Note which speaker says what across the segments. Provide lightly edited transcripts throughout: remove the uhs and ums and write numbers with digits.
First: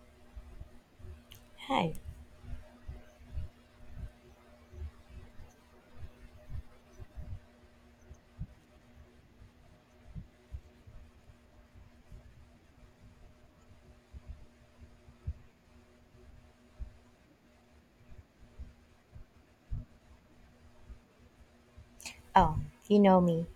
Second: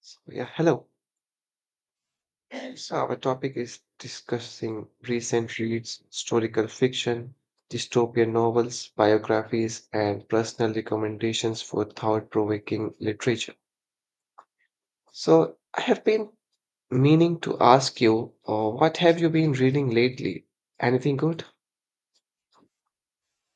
Speaker 1: So, yeah, hello.
Speaker 2: Hi.
Speaker 1: So, our topic is discussing recent reads, historical fiction, dystopian novels, biographies, and personal recommendations for thought provoking literature. So, I have been meaning to ask you, what have you been reading lately? Anything good?
Speaker 2: Oh, you know me.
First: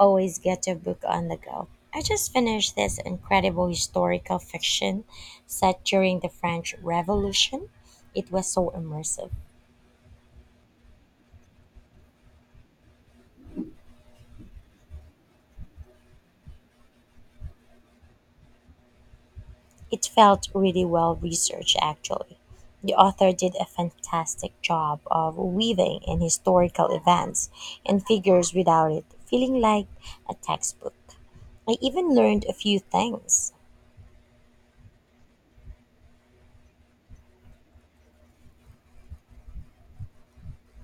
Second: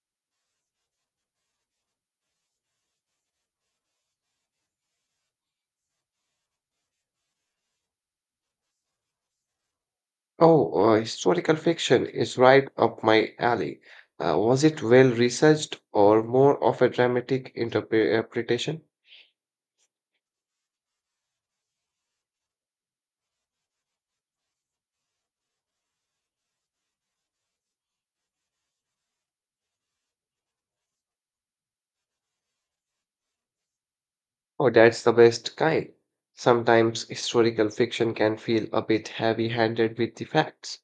Speaker 2: Always get a book on the go. I just finished this incredible historical fiction set during the French Revolution. It was so immersive.
Speaker 1: Oh, historical fiction is right up my alley. Was it well researched or more of a dramatic interpretation?
Speaker 2: It felt really well researched, actually. The author did a fantastic job of weaving in historical events and figures without it feeling like a textbook. I even learned a few things.
Speaker 1: Oh, that's the best kind. Sometimes historical fiction can feel a bit heavy handed with the facts.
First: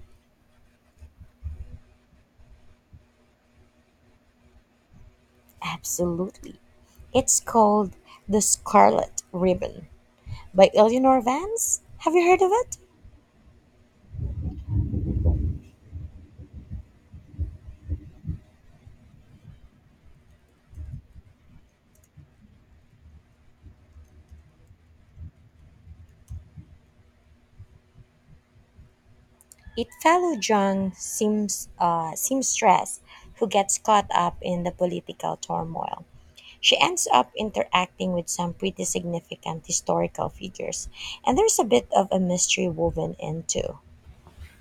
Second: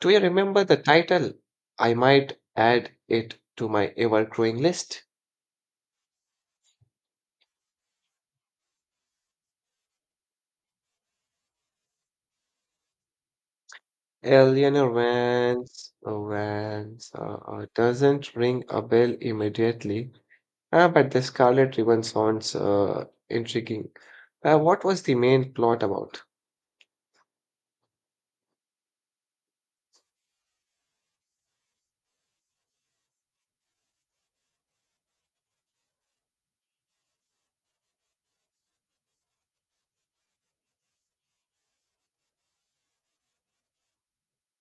Speaker 1: Do you remember the title? I might add it to my ever growing list.
Speaker 2: Absolutely. It's called The Scarlet Ribbon. By Eleanor Vance. Have you heard of it?
Speaker 1: Eleanor Vance, doesn't ring a bell immediately, but the Scarlet Ribbon sounds intriguing. What was the main plot about?
Speaker 2: It follows young seamstress who gets caught up in the political turmoil. She ends up interacting with some pretty significant historical figures, and there's a bit of a mystery woven in too.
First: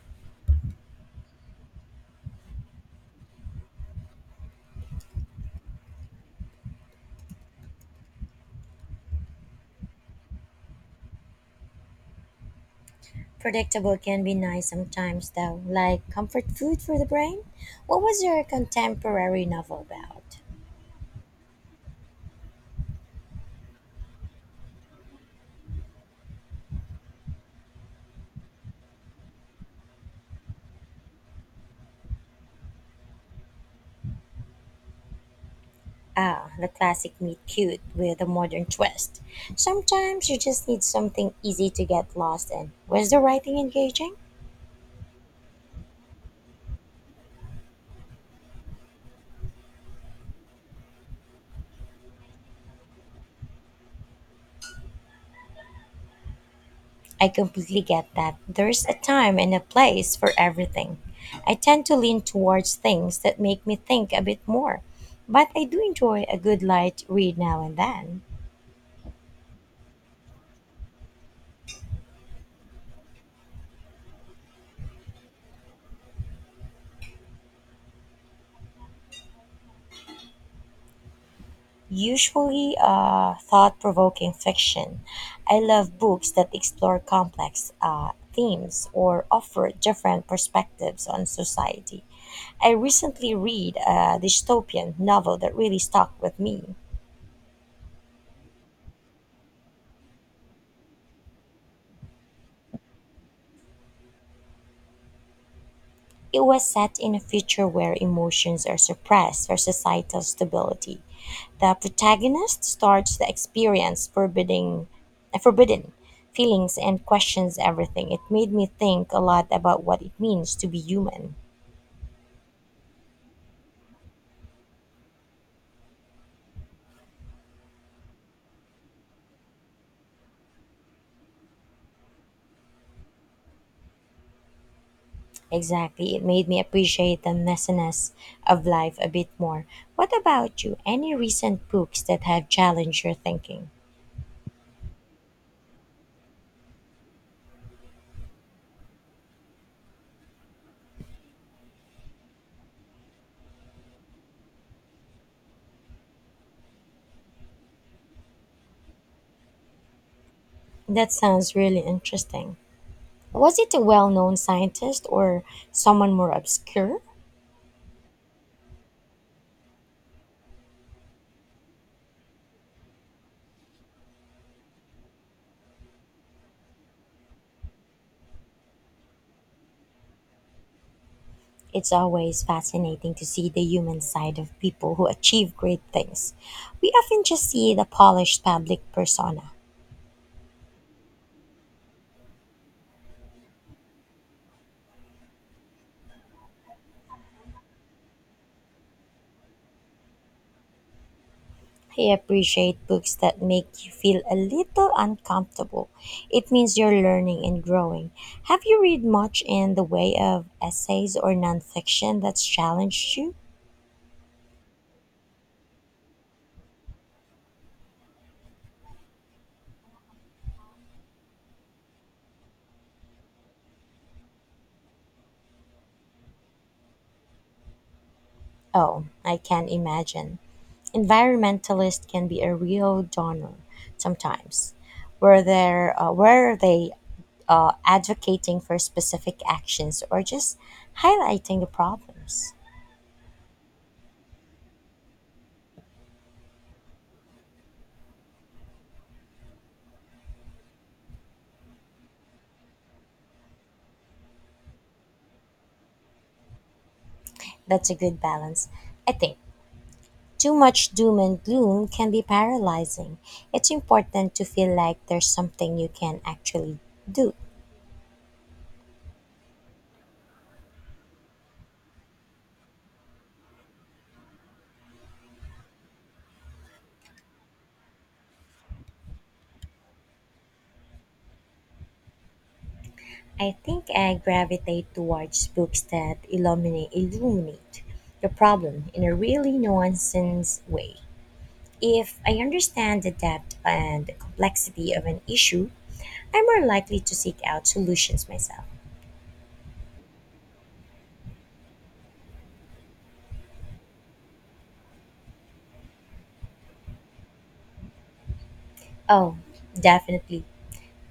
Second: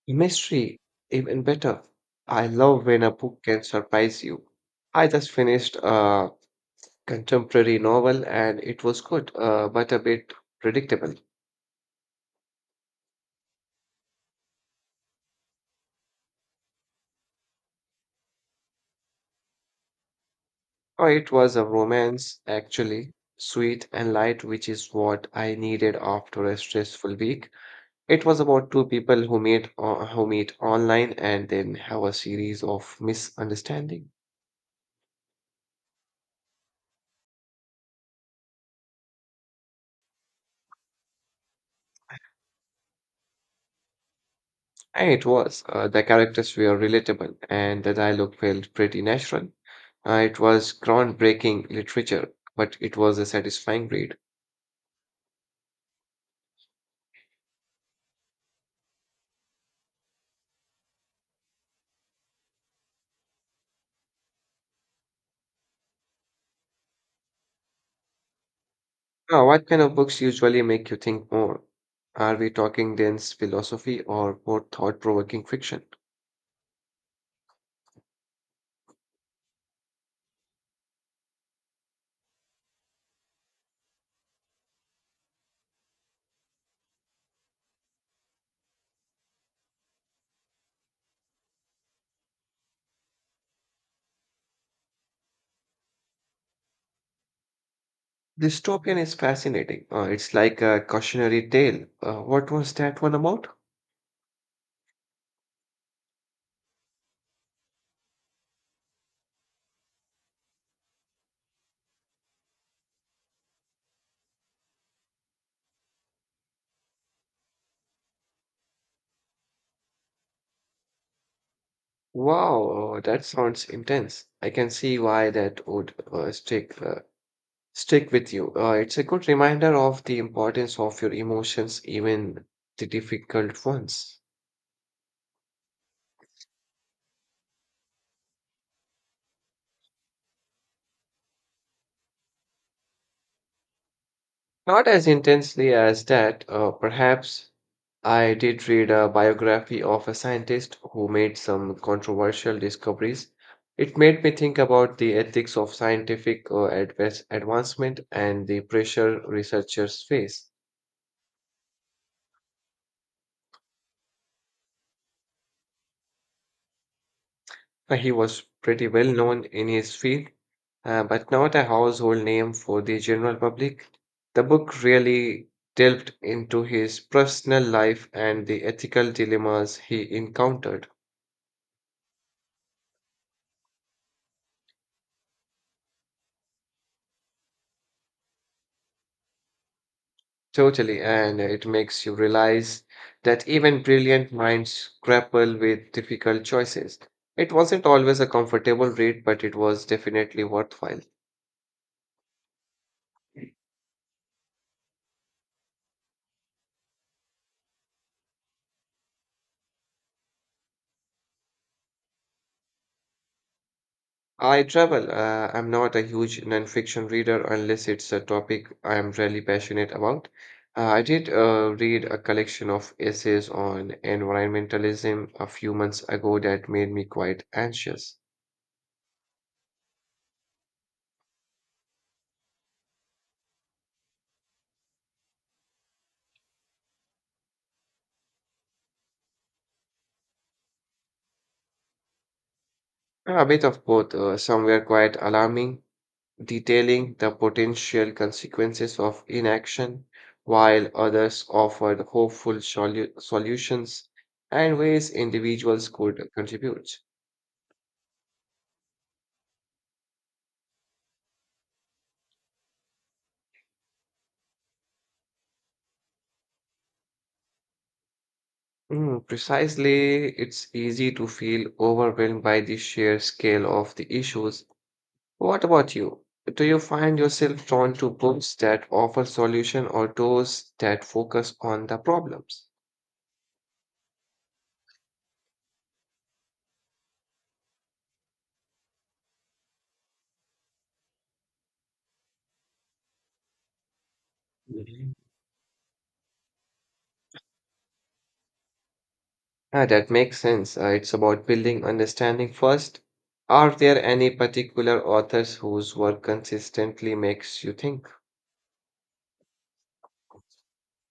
Speaker 1: Mystery, even better. I love when a book can surprise you. I just finished a contemporary novel and it was good, but a bit predictable.
Speaker 2: Predictable can be nice sometimes, though, like comfort food for the brain. What was your contemporary novel about?
Speaker 1: Oh, it was a romance, actually, sweet and light, which is what I needed after a stressful week. It was about two people who meet online and then have a series of misunderstandings.
Speaker 2: Ah, the classic meet cute with a modern twist. Sometimes you just need something easy to get lost in. Was the writing engaging?
Speaker 1: And it was. The characters were relatable and the dialogue felt pretty natural. It was groundbreaking literature, but it was a satisfying read.
Speaker 2: I completely get that. There's a time and a place for everything. I tend to lean towards things that make me think a bit more, but I do enjoy a good light read now and then.
Speaker 1: Now, what kind of books usually make you think more? Are we talking dense philosophy or more thought provoking fiction?
Speaker 2: Usually thought provoking fiction. I love books that explore complex themes or offer different perspectives on society. I recently read a dystopian novel that really stuck with me.
Speaker 1: Dystopian is fascinating. It's like a cautionary tale. What was that one about?
Speaker 2: It was set in a future where emotions are suppressed for societal stability. The protagonist starts the experience forbidden feelings and questions everything. It made me think a lot about what it means to be human.
Speaker 1: Wow, that sounds intense. I can see why that would stick with you. It's a good reminder of the importance of your emotions, even the difficult ones.
Speaker 2: Exactly. It made me appreciate the messiness of life a bit more. What about you? Any recent books that have challenged your thinking?
Speaker 1: Not as intensely as that, perhaps. I did read a biography of a scientist who made some controversial discoveries. It made me think about the ethics of scientific advancement and the pressure researchers face.
Speaker 2: That sounds really interesting. Was it a well known scientist or someone more obscure?
Speaker 1: He was pretty well known in his field, but not a household name for the general public. The book really delved into his personal life and the ethical dilemmas he encountered.
Speaker 2: It's always fascinating to see the human side of people who achieve great things. We often just see the polished public persona.
Speaker 1: Totally, and it makes you realize that even brilliant minds grapple with difficult choices. It wasn't always a comfortable read, but it was definitely worthwhile.
Speaker 2: I appreciate books that make you feel a little uncomfortable. It means you're learning and growing. Have you read much in the way of essays or nonfiction that's challenged you?
Speaker 1: I travel. I'm not a huge nonfiction reader unless it's a topic I am really passionate about. I did read a collection of essays on environmentalism a few months ago that made me quite anxious.
Speaker 2: Oh, I can imagine. Environmentalists can be a real downer sometimes. Were they advocating for specific actions or just highlighting the problems?
Speaker 1: A bit of both, some were quite alarming, detailing the potential consequences of inaction, while others offered hopeful solutions and ways individuals could contribute.
Speaker 2: That's a good balance. I think too much doom and gloom can be paralyzing. It's important to feel like there's something you can actually do.
Speaker 1: Mm, precisely, it's easy to feel overwhelmed by the sheer scale of the issues. What about you? Do you find yourself drawn to books that offer solution or those that focus on the problems?
Speaker 2: I think I gravitate towards books that illuminate the problem in a really nuanced way. If I understand the depth and complexity of
Speaker 1: Mhm.
Speaker 2: an issue, I'm more likely to seek out solutions myself.
Speaker 1: Ah, that makes sense. It's about building understanding first. Are there any particular authors whose work consistently makes you think?
Speaker 2: Oh, definitely.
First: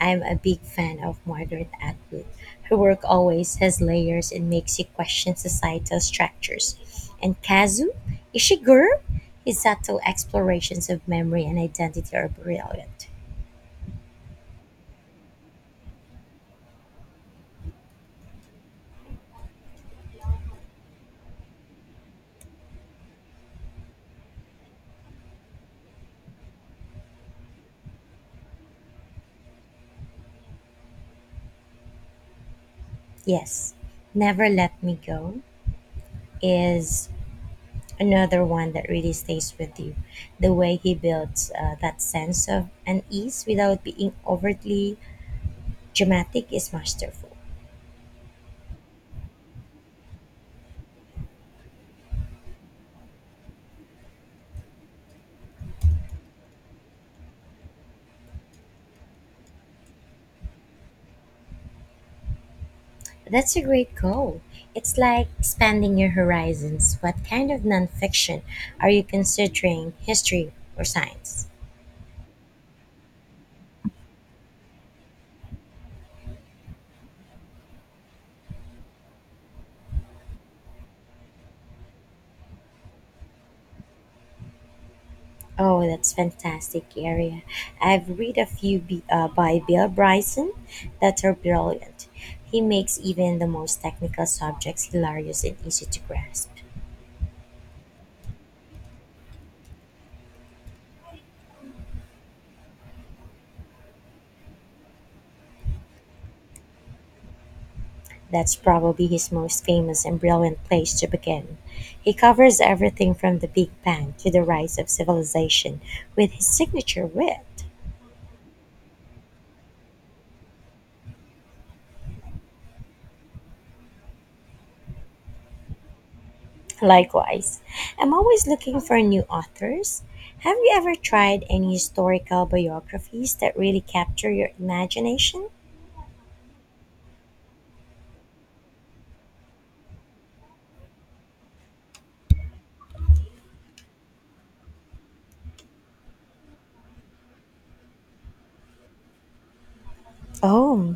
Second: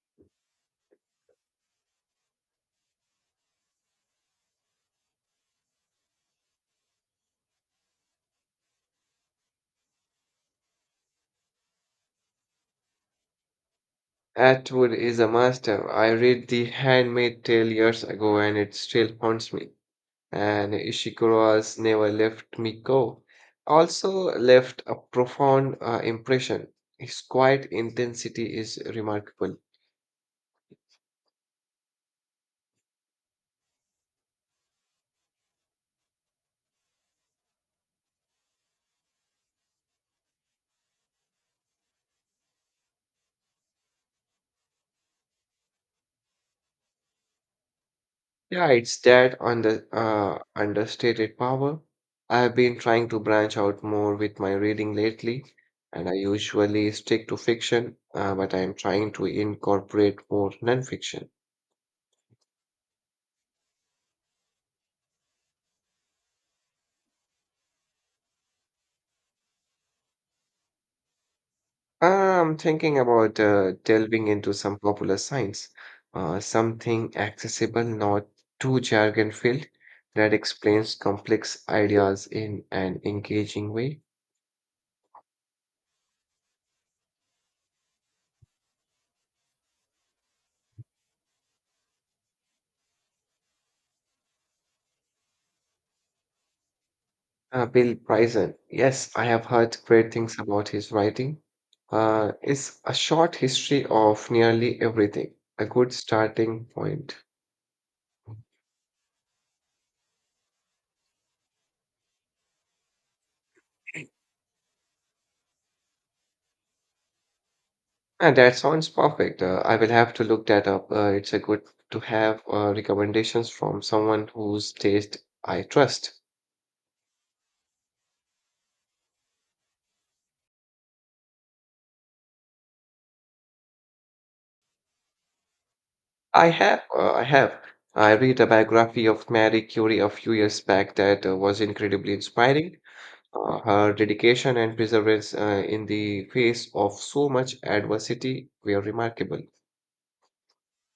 Speaker 2: I'm a big fan of Margaret Atwood. Her work always has layers and makes you question societal structures. And Kazu Ishiguro, his subtle explorations of memory and identity are brilliant.
Speaker 1: Atwood is a master. I read The Handmaid's Tale years ago and it still haunts me. And Ishikuro's Never Left Me Go also left a profound impression. His quiet intensity is remarkable.
Speaker 2: Yes, Never Let Me Go is another one that really stays with you. The way he builds that sense of unease without being overtly dramatic is masterful.
Speaker 1: Yeah, it's that understated power. I have been trying to branch out more with my reading lately, and I usually stick to fiction, but I am trying to incorporate more nonfiction.
Speaker 2: That's a great goal. It's like expanding your horizons. What kind of nonfiction are you considering? History or science?
Speaker 1: I'm thinking about delving into some popular science, something accessible, not too jargon filled, that explains complex ideas in an engaging way.
Speaker 2: Oh, that's fantastic area. I've read a few by Bill Bryson that are brilliant. He makes even the most technical subjects hilarious and easy to grasp.
Speaker 1: Bill Bryson, yes, I have heard great things about his writing. It's a short history of nearly everything, a good starting point.
Speaker 2: That's probably his most famous and brilliant place to begin. He covers everything from the Big Bang to the rise of civilization with his signature wit.
Speaker 1: And that sounds perfect. I will have to look that up. It's a good to have recommendations from someone whose taste I trust.
Speaker 2: Likewise, I'm always looking for new authors. Have you ever tried any historical biographies that really capture your imagination?
Speaker 1: I have. I read a biography of Marie Curie a few years back that was incredibly inspiring. Her dedication and perseverance in the face of so much adversity were remarkable.
Speaker 2: Oh,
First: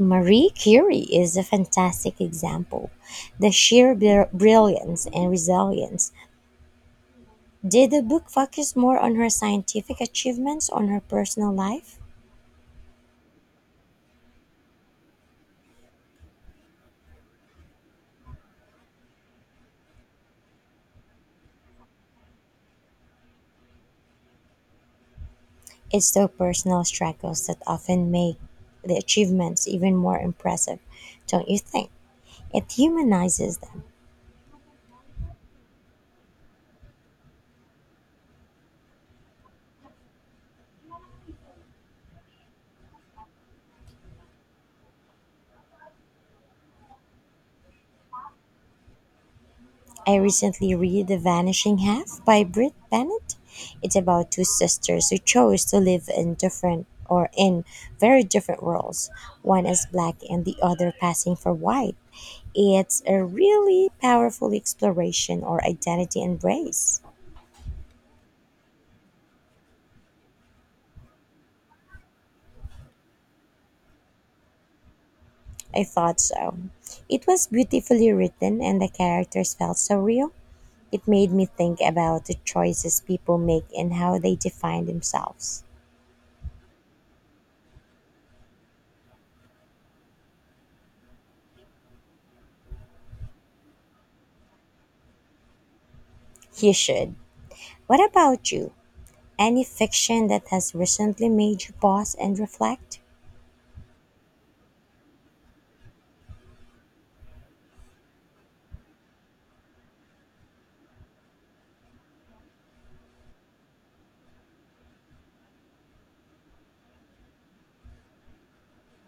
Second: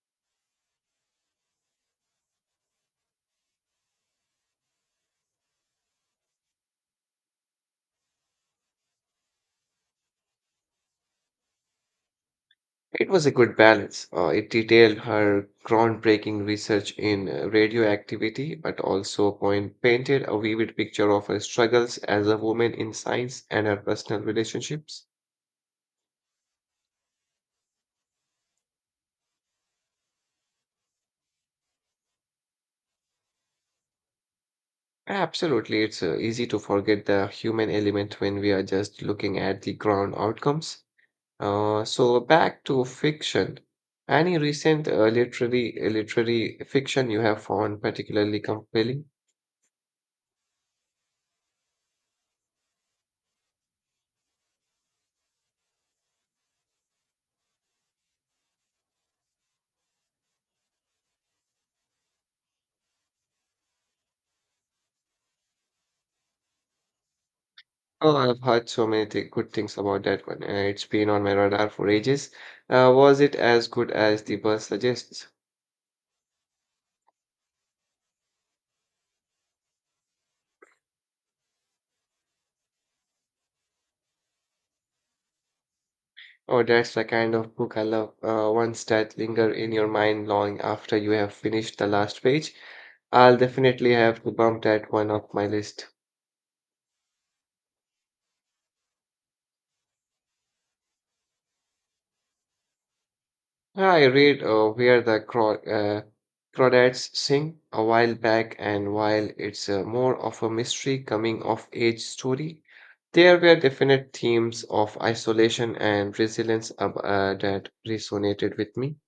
Speaker 2: Marie Curie is a fantastic example. The sheer brilliance and resilience. Did the book focus more on her scientific achievements on her personal life?
Speaker 1: It was a good balance. It detailed her groundbreaking research in radioactivity, but also painted a vivid picture of her struggles as a woman in science and her personal relationships.
Speaker 2: It's the personal struggles that often make the achievements even more impressive, don't you think? It humanizes them.
Speaker 1: Absolutely, it's easy to forget the human element when we are just looking at the ground outcomes. So back to fiction. Any recent literary fiction you have found particularly compelling?
Speaker 2: I recently read The Vanishing Half by Britt Bennett. It's about two sisters who chose to live in different or in very different worlds, one as black and the other passing for white. It's a really powerful exploration or identity embrace.
Speaker 1: Oh, I've heard so many th good things about that one. It's been on my radar for ages. Was it as good as the buzz suggests?
Speaker 2: I thought so. It was beautifully written and the characters felt so real. It made me think about the choices people make and how they define themselves.
Speaker 1: Oh, that's the kind of book I love. Ones that linger in your mind long after you have finished the last page. I'll definitely have to bump that one off my list.
Speaker 2: You should. What about you? Any fiction that has recently made you pause and reflect?
Speaker 1: Yeah, I read Crawdads Sing a while back, and while it's more of a mystery coming of age story, there were definite themes of isolation and resilience that resonated with me.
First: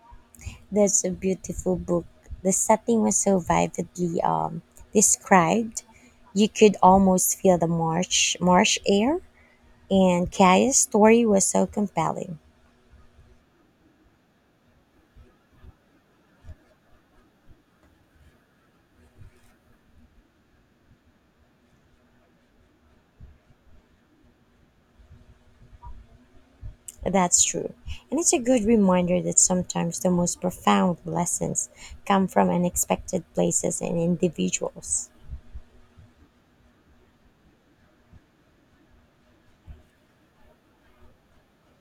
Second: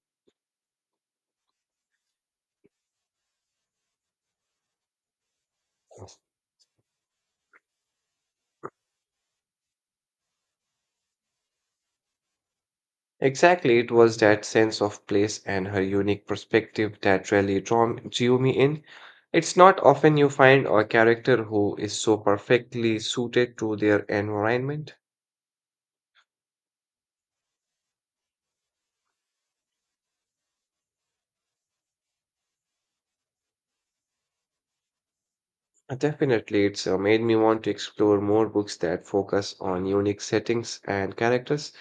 Speaker 2: That's a beautiful book. The setting was so vividly described, you could almost feel the marsh air, and Kaya's story was so compelling.
Speaker 1: Exactly, it was that sense of place and her unique perspective that really drew me in. It's not often you find a character who is so perfectly suited to their environment.
Speaker 2: That's true. And it's a good reminder that sometimes the most profound lessons come from unexpected places and individuals.
Speaker 1: Definitely, it's made me want to explore more books that focus on unique settings and characters.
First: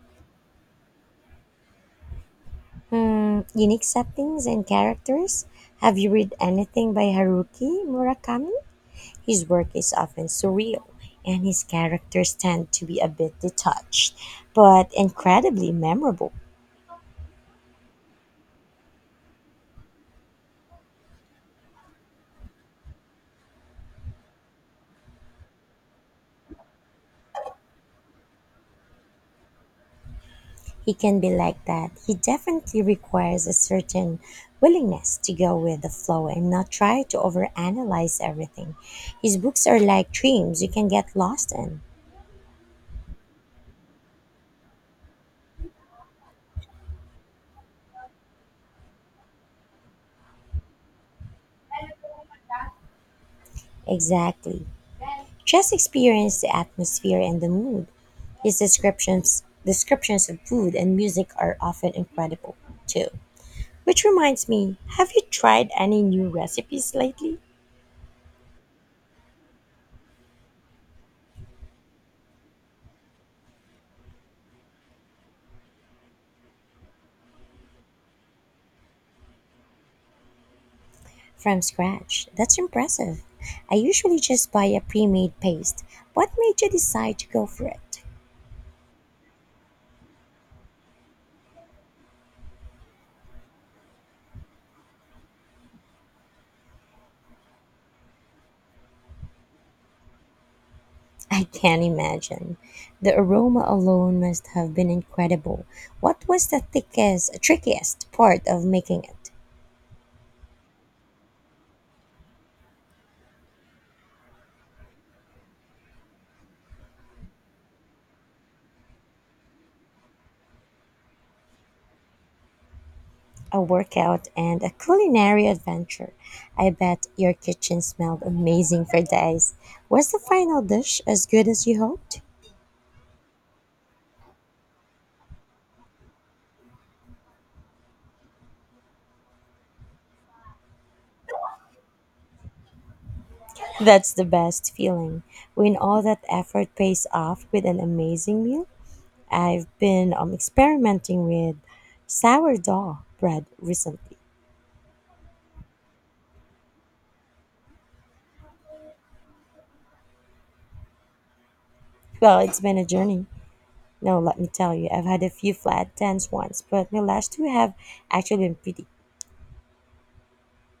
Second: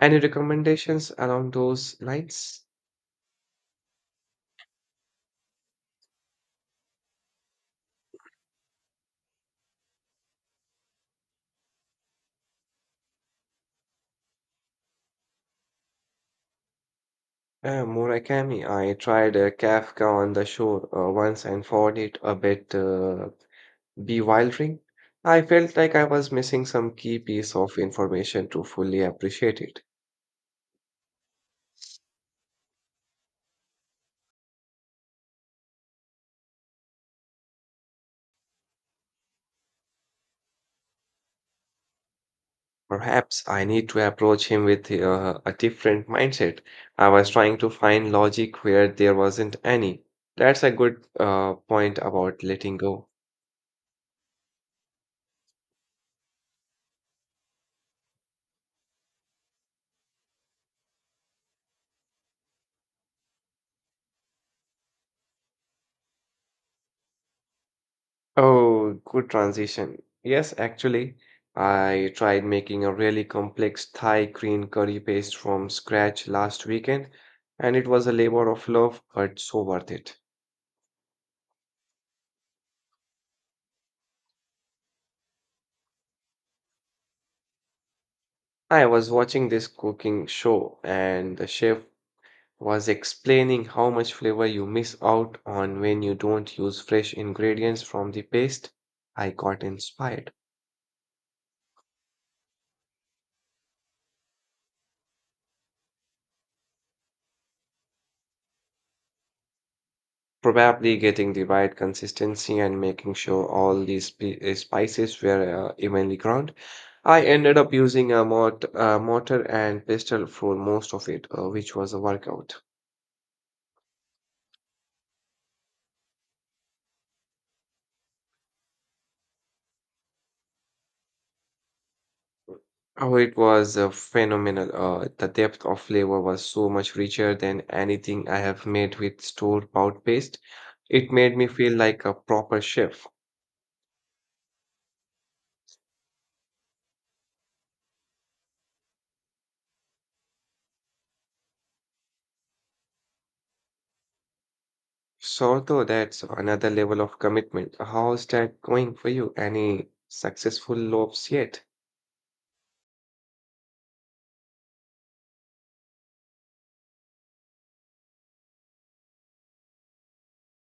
Speaker 1: Any recommendations along those lines?
Speaker 2: Hmm, unique settings and characters. Have you read anything by Haruki Murakami? His work is often surreal, and his characters tend to be a bit detached, but incredibly memorable.
Speaker 1: Murakami, I tried Kafka on the Shore once and found it a bit bewildering. I felt like I was missing some key piece of information to fully appreciate it.
Speaker 2: He can be like that. He definitely requires a certain willingness to go with the flow and not try to overanalyze everything. His books are like dreams you can get lost in.
Speaker 1: Perhaps I need to approach him with a different mindset. I was trying to find logic where there wasn't any. That's a good point about letting go.
Speaker 2: Exactly. Just experience the atmosphere and the mood. His descriptions of food and music are often incredible too. Which reminds me, have you tried any new recipes lately?
Speaker 1: Oh, good transition. Yes, actually, I tried making a really complex Thai green curry paste from scratch last weekend, and it was a labor of love, but so worth it.
Speaker 2: From scratch. That's impressive. I usually just buy a pre made paste. What made you decide to go for it?
Speaker 1: I was watching this cooking show, and the chef was explaining how much flavor you miss out on when you don't use fresh ingredients from the paste, I got inspired.
Speaker 2: I can't imagine. The aroma alone must have been incredible. What was the thickest, trickiest part of making it?
Speaker 1: Probably getting the right consistency and making sure all these spices were evenly ground. I ended up using a mortar and pestle for most of it, which was a workout.
Speaker 2: A workout and a culinary adventure. I bet your kitchen smelled amazing for days. Was the final dish as good as you hoped?
Speaker 1: Oh, it was phenomenal. The depth of flavor was so much richer than anything I have made with store bought paste. It made me feel like a proper chef.
Speaker 2: That's the best feeling when all that effort pays off with an amazing meal. I've been experimenting with sourdough bread recently.
Speaker 1: So, though that's another level of commitment. How's that going for you? Any successful loaves yet?
Speaker 2: Well, it's been a journey. No, let me tell you, I've had a few flat tens once, but my last two have actually been pretty